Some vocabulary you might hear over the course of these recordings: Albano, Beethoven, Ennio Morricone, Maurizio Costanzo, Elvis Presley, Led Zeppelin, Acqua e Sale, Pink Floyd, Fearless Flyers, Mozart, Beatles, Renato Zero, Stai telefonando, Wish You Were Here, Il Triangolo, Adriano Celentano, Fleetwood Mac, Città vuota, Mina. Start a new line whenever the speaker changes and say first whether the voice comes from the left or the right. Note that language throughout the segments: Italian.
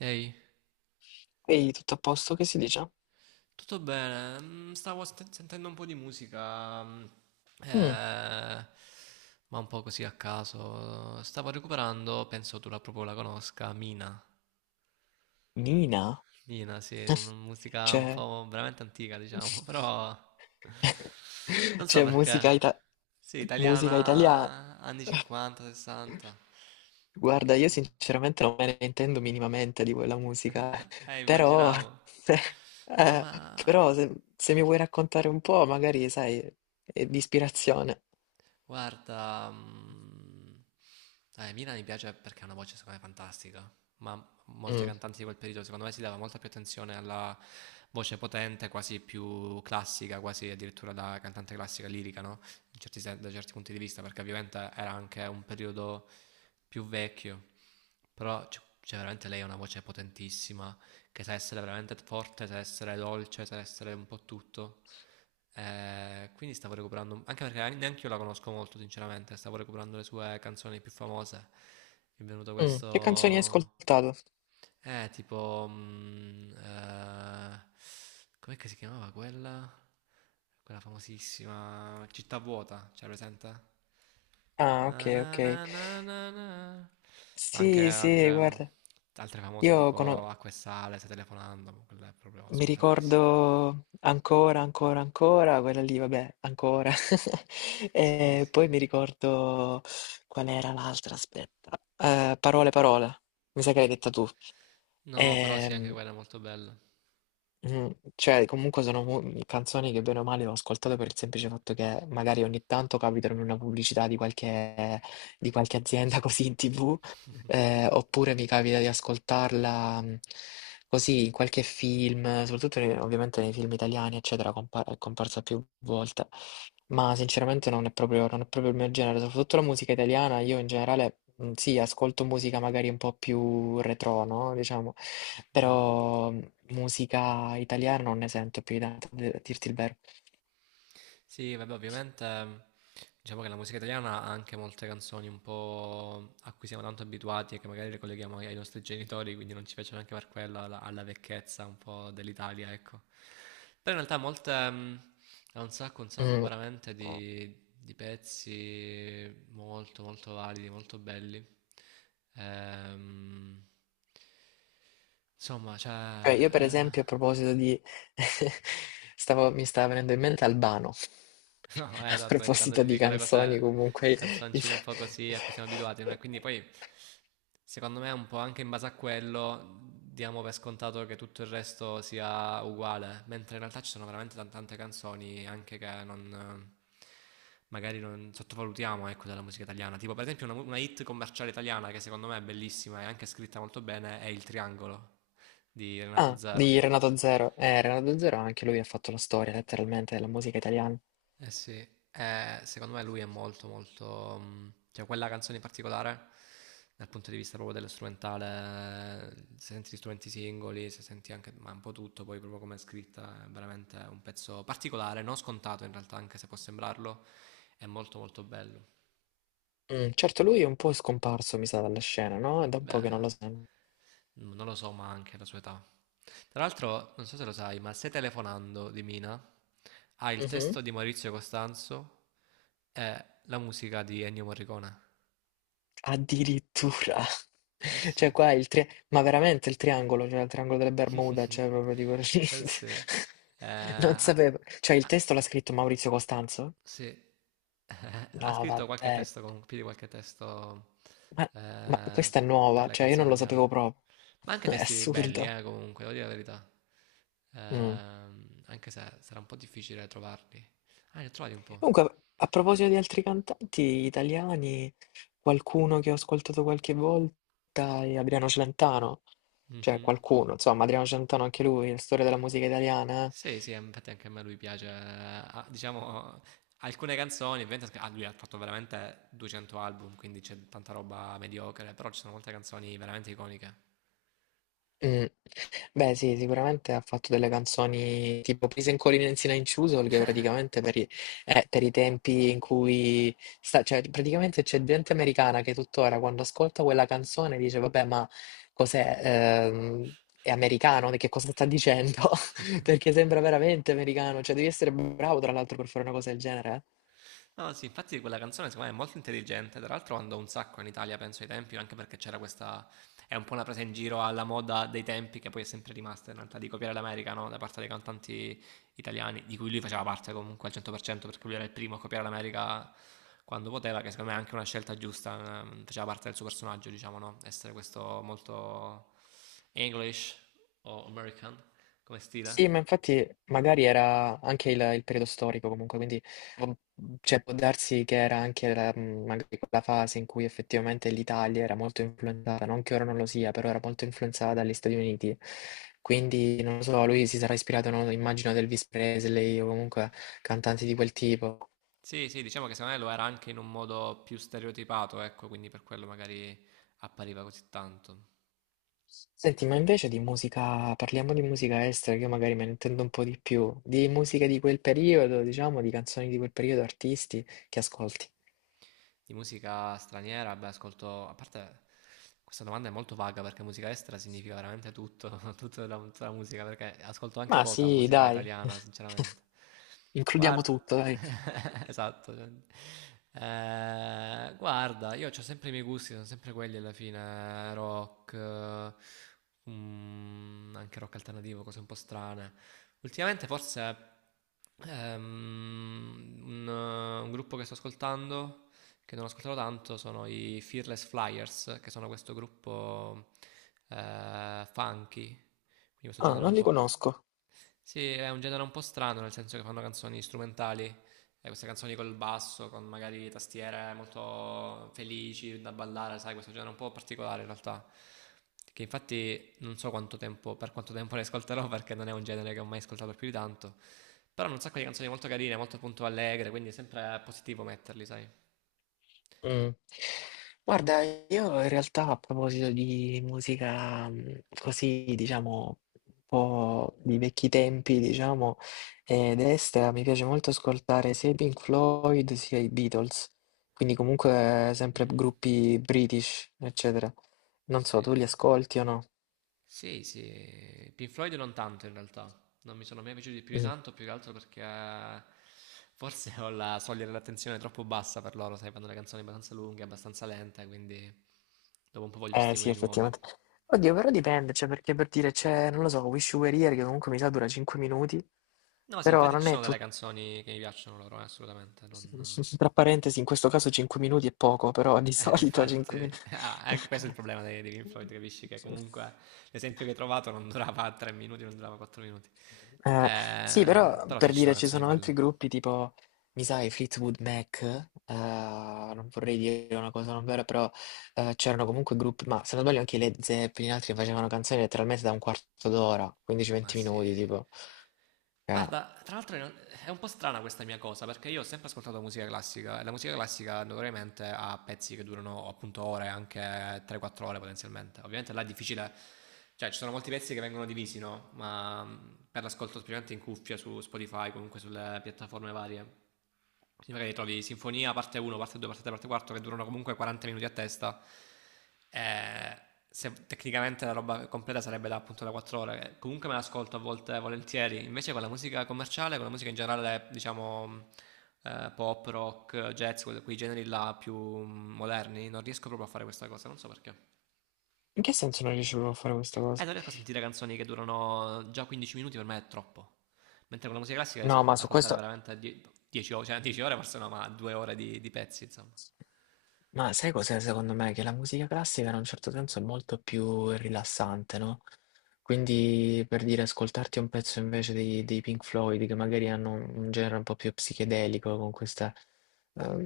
right: Ehi,
left: Ehi, tutto a posto? Che si dice?
right: tutto bene? Stavo sentendo un po' di musica,
left: Mm,
right: eh, ma un po' così a caso. Stavo recuperando, penso tu la proprio la conosca, Mina.
left: Nina,
right: Mina, sì, è una musica un
left: c'è
right: po' veramente antica, diciamo, però non so
left: c'è musica,
right: perché. Sì,
left: musica italiana.
right: italiana anni 50, 60, anche
left: Guarda,
right: un
left: io
right: po'.
left: sinceramente non me ne intendo minimamente di quella musica, però,
right: Immaginavo.
left: se,
right: No,
left: eh,
right: ma
left: se, se mi vuoi raccontare un po', magari, sai, è di ispirazione.
right: guarda, Mina mi piace perché ha una voce secondo me fantastica, ma molte
left: Mm.
right: cantanti di quel periodo secondo me si dava molta più attenzione alla voce potente, quasi più classica, quasi addirittura da cantante classica lirica, no? In certi da certi punti di vista, perché ovviamente era anche un periodo più vecchio, però cioè, veramente lei ha una voce potentissima, che sa essere veramente forte, sa essere dolce, sa essere un po' tutto. Quindi stavo recuperando, anche perché neanche io la conosco molto, sinceramente, stavo recuperando le sue canzoni più famose. Mi è venuto
left: Mm, che canzoni hai
right: questo.
left: ascoltato?
right: Tipo, com'è che si chiamava quella? Quella famosissima Città vuota, c'è presente?
left: Ah,
right: Na
left: ok,
right: na
left: ok.
right: na na na na. Ma anche
left: Sì, sì,
right: altre, mm,
left: guarda,
right: altre famose
left: io
right: tipo
left: conosco.
right: Acqua e Sale, Stai telefonando, ma quella è proprio
left: Mi
right: scontatissima.
left: ricordo ancora, quella lì, vabbè, ancora.
right: Sì,
left: E
right: sì.
left: poi mi ricordo qual era l'altra, aspetta. Parole, parole, mi sa che l'hai detta tu.
right: No, però sì, anche
left: Ehm,
right: quella è molto bella.
left: Mm, Cioè, comunque sono canzoni che bene o male ho ascoltato per il semplice fatto che magari ogni tanto capitano in una pubblicità di qualche azienda così in TV, oppure mi capita di ascoltarla così in qualche film, soprattutto ovviamente nei film italiani, eccetera, è comparsa più volte. Ma sinceramente non è proprio il mio genere, soprattutto la musica italiana, io in generale sì, ascolto musica magari un po' più retro, no? Diciamo.
right: Mm.
left: Però musica italiana non ne sento più di tanto, a dirti il vero.
right: Sì, vabbè, ovviamente diciamo che la musica italiana ha anche molte canzoni un po' a cui siamo tanto abituati e che magari le colleghiamo ai nostri genitori, quindi non ci piace neanche per quella alla vecchezza un po' dell'Italia, ecco. Però in realtà molte, ha un sacco
left: Mm.
right: veramente di, pezzi molto, molto validi, molto belli. Ehm, insomma, cioè...
left: Cioè, io per
right: eh,
left: esempio a proposito di... mi stava venendo in mente Albano,
right: No,
left: a
right: esatto, vedi, quando
left: proposito
right: ti
left: di
right: dico le
left: canzoni
right: cose,
left: comunque...
right: canzoncine un po' così a cui siamo abituati, no? E quindi poi, secondo me, un po' anche in base a quello, diamo per scontato che tutto il resto sia uguale, mentre in realtà ci sono veramente tante canzoni anche che non. Magari non sottovalutiamo, ecco, della musica italiana. Tipo, per esempio, una hit commerciale italiana che secondo me è bellissima e anche scritta molto bene è Il Triangolo di Renato
left: Ah, di
right: Zero.
left: Renato Zero. Renato Zero anche lui ha fatto la storia letteralmente della musica italiana.
right: Eh sì, secondo me lui è molto molto, cioè quella canzone in particolare, dal punto di vista proprio dello strumentale, se senti gli strumenti singoli, se senti anche, ma un po' tutto, poi proprio come è scritta, è veramente un pezzo particolare, non scontato in realtà, anche se può sembrarlo, è molto molto bello.
left: Mm, certo, lui è un po' scomparso, mi sa, dalla scena, no? È da un po' che non lo
right: Beh, non lo so, ma anche la sua età. Tra l'altro, non so se lo sai, ma Se telefonando di Mina ha il
left: sento.
right: testo di Maurizio Costanzo e la musica di Ennio Morricone.
left: Addirittura.
right: Eh sì.
left: Cioè qua il ma veramente il triangolo, cioè il triangolo delle Bermuda, cioè proprio dico
right: Eh sì.
left: non
right: Ah,
left: sapevo. Cioè il
right: ah,
left: testo l'ha scritto Maurizio Costanzo?
right: sì. Ha
left: No,
right: scritto qualche
left: vabbè.
right: testo, più di qualche testo
left: Ma, ma
right: eh,
left: questa è
right: per
left: nuova,
right: le
left: cioè io
right: canzoni
left: non lo sapevo
right: italiane.
left: proprio.
right: Ma anche
left: È
right: testi belli,
left: assurdo.
right: comunque, devo dire la verità.
left: Mm.
right: Anche se sarà un po' difficile trovarli. Ah, ne ho trovati un po'.
left: Comunque, a proposito di altri cantanti italiani, qualcuno che ho ascoltato qualche volta è Adriano Celentano. Cioè
right: Mhm.
left: qualcuno, insomma, Adriano Celentano anche lui, la storia della musica italiana, eh.
right: Sì, sì, infatti anche a me lui piace. Ah, diciamo, alcune canzoni, ovviamente, lui ha fatto veramente 200 album, quindi c'è tanta roba mediocre, però ci sono molte canzoni veramente iconiche.
left: Mh. Beh sì, sicuramente ha fatto delle canzoni tipo Please and Calling Nancy Nine Choozle che praticamente per i tempi in cui sta, cioè praticamente c'è gente americana che tuttora quando ascolta quella canzone dice vabbè ma cos'è, ehm, è americano, che cosa sta dicendo? Perché sembra veramente americano, cioè devi essere bravo tra l'altro per fare una cosa del genere, eh.
right: No, sì, infatti quella canzone secondo me è molto intelligente, tra l'altro andò un sacco in Italia, penso ai tempi, anche perché c'era questa, è un po' una presa in giro alla moda dei tempi che poi è sempre rimasta in realtà di copiare l'America, no? Da parte dei cantanti italiani, di cui lui faceva parte comunque al 100% perché lui era il primo a copiare l'America quando poteva, che secondo me è anche una scelta giusta, faceva parte del suo personaggio, diciamo, no? Essere questo molto English o American come
left: Sì,
right: stile.
left: ma infatti magari era anche il periodo storico comunque, quindi può- cioè, può darsi che era anche la, magari quella fase in cui effettivamente l'Italia era molto influenzata, non che ora non lo sia, però era molto influenzata dagli Stati Uniti. Quindi, non lo so, lui si sarà ispirato, non lo so, immagino ad Elvis Presley o comunque cantanti di quel tipo.
right: Sì, sì, diciamo che secondo me lo era anche in un modo più stereotipato, ecco, quindi per quello magari appariva così tanto.
left: Senti, ma invece di musica, parliamo di musica estera, che io magari me ne intendo un po' di più, di musica di quel periodo, diciamo, di canzoni di quel periodo, artisti che ascolti.
right: Di musica straniera, beh, ascolto, a parte questa domanda è molto vaga perché musica estera significa veramente tutto, tutta la, musica, perché ascolto anche
left: Ma
right: poca
left: sì,
right: musica
left: dai,
right: italiana, sinceramente.
left: includiamo
right: Guarda,
left: tutto, dai.
right: esatto. Cioè, guarda, io ho sempre i miei gusti, sono sempre quelli alla fine, rock, anche rock alternativo, cose un po' strane. Ultimamente forse un gruppo che sto ascoltando che non ascolterò tanto sono i Fearless Flyers, che sono questo gruppo funky, quindi questo
left: Ah,
right: genere
left: non
right: un
left: li
right: po'.
left: conosco.
right: Sì, è un genere un po' strano, nel senso che fanno canzoni strumentali, queste canzoni col basso, con magari tastiere molto felici da ballare, sai, questo genere un po' particolare in realtà, che infatti non so quanto tempo, per quanto tempo le ascolterò, perché non è un genere che ho mai ascoltato più di tanto, però hanno un sacco di canzoni molto carine, molto appunto allegre, quindi è sempre positivo metterli, sai.
left: Mm. Guarda, io in realtà a proposito di musica così, diciamo, un po' di vecchi tempi, diciamo, destra, mi piace molto ascoltare sia i Pink Floyd sia i Beatles, quindi comunque sempre
right: Mm.
left: gruppi British, eccetera. Non
right: Sì,
left: so, tu li
right: sì.
left: ascolti o no?
right: Sì, sì. Pink Floyd non tanto in realtà. Non mi sono mai piaciuti più di tanto, più che altro perché forse ho la soglia dell'attenzione troppo bassa per loro, sai, fanno le canzoni abbastanza lunghe, abbastanza lente, quindi dopo un po' voglio
left: Eh sì,
right: stimoli nuovi.
left: effettivamente. Oddio, però dipende, cioè perché per dire c'è, non lo so, Wish You Were Here che comunque mi sa dura 5 minuti,
right: No, sì,
left: però
right: infatti ci
left: non è
right: sono delle
left: tutto...
right: canzoni che mi piacciono loro, assolutamente. Non.
left: Tra parentesi, in questo caso 5 minuti è poco, però di solito
right: Infatti,
left: 5 minuti...
right: ah, anche questo è il problema dei Pink Floyd, capisci? Che comunque l'esempio che hai trovato non durava tre minuti, non durava quattro minuti.
left: Eh, sì, però
right: Però sì,
left: per
right: ci sono
left: dire ci
right: canzoni
left: sono
right: belle.
left: altri gruppi tipo, mi sai, Fleetwood Mac, non vorrei dire una cosa non vera, però c'erano comunque gruppi, ma se non sbaglio anche i Led Zeppelin, altri che facevano canzoni letteralmente da un quarto d'ora,
right: Ma
left: 15-20
right: se.
left: minuti, tipo. Eh,
right: Guarda, tra l'altro è un po' strana questa mia cosa perché io ho sempre ascoltato musica classica e la musica classica notoriamente ha pezzi che durano appunto ore, anche 3-4 ore potenzialmente. Ovviamente là è difficile, cioè ci sono molti pezzi che vengono divisi, no? Ma per l'ascolto specialmente in cuffia su Spotify, comunque sulle piattaforme varie. Sembra che trovi Sinfonia, parte 1, parte 2, parte 3, parte 4, che durano comunque 40 minuti a testa. Eh, Tecnicamente la roba completa sarebbe da, appunto da 4 ore. Che comunque me l'ascolto a volte volentieri. Invece con la musica commerciale, con la musica in generale, diciamo pop, rock, jazz, quei generi là più moderni, non riesco proprio a fare questa cosa, non so perché.
left: in che senso non riuscivano a fare questa cosa?
right: Non riesco a sentire canzoni che durano già 15 minuti, per me è troppo. Mentre con la musica classica riesco
left: No, ma
right: a
left: su
right: ascoltare
left: questo.
right: veramente 10 ore, cioè 10 ore forse no, ma 2 ore di, pezzi, insomma.
left: Ma sai cos'è secondo me? Che la musica classica in un certo senso è molto più rilassante, no? Quindi per dire ascoltarti un pezzo invece dei Pink Floyd, che magari hanno un genere un po' più psichedelico, con questi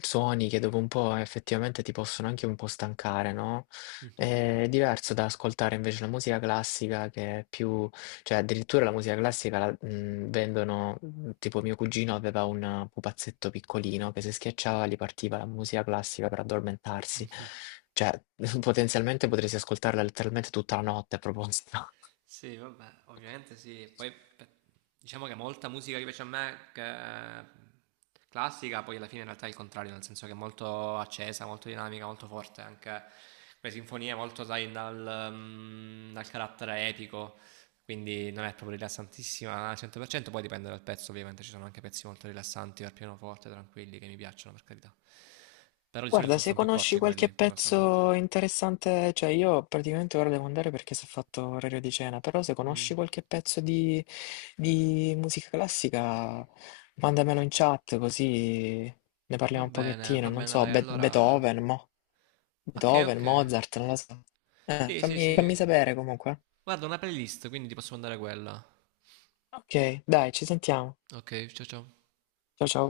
left: suoni che dopo un po' effettivamente ti possono anche un po' stancare, no?
right: Mhm.
left: È diverso da ascoltare invece la musica classica che è più cioè, addirittura la musica classica la, vendono, tipo mio cugino aveva un pupazzetto piccolino che se schiacciava gli partiva la musica classica per addormentarsi. Cioè, potenzialmente potresti ascoltarla letteralmente tutta la notte a proposito.
right: Sì, vabbè, ovviamente sì. Poi beh, diciamo che molta musica che piace a me, classica, poi alla fine in realtà è il contrario, nel senso che è molto accesa, molto dinamica, molto forte, anche le sinfonie molto, sai, dal carattere epico, quindi non è proprio rilassantissima al 100%, poi dipende dal pezzo, ovviamente ci sono anche pezzi molto rilassanti per pianoforte, tranquilli, che mi piacciono, per carità. Però di solito
left: Guarda,
right: sono,
left: se
right: sono più
left: conosci
right: corti
left: qualche
right: quelli, paradossalmente.
left: pezzo interessante, cioè io praticamente ora devo andare perché si è fatto orario di cena, però se conosci
right: Mm.
left: qualche pezzo di musica classica, mandamelo in chat così ne parliamo un pochettino,
right: Va
left: non
right: bene,
left: so,
right: dai, allora
left: Beethoven, mo.
right: okay,
left: Beethoven,
right: okay.
left: Mozart, non lo so.
right: Sì, sì, sì,
left: Fammi
right: sì.
left: sapere comunque.
right: Guarda, una playlist, quindi ti posso mandare quella.
left: Ok, dai, ci sentiamo.
right: Okay, ciao, ciao.
left: Ciao ciao.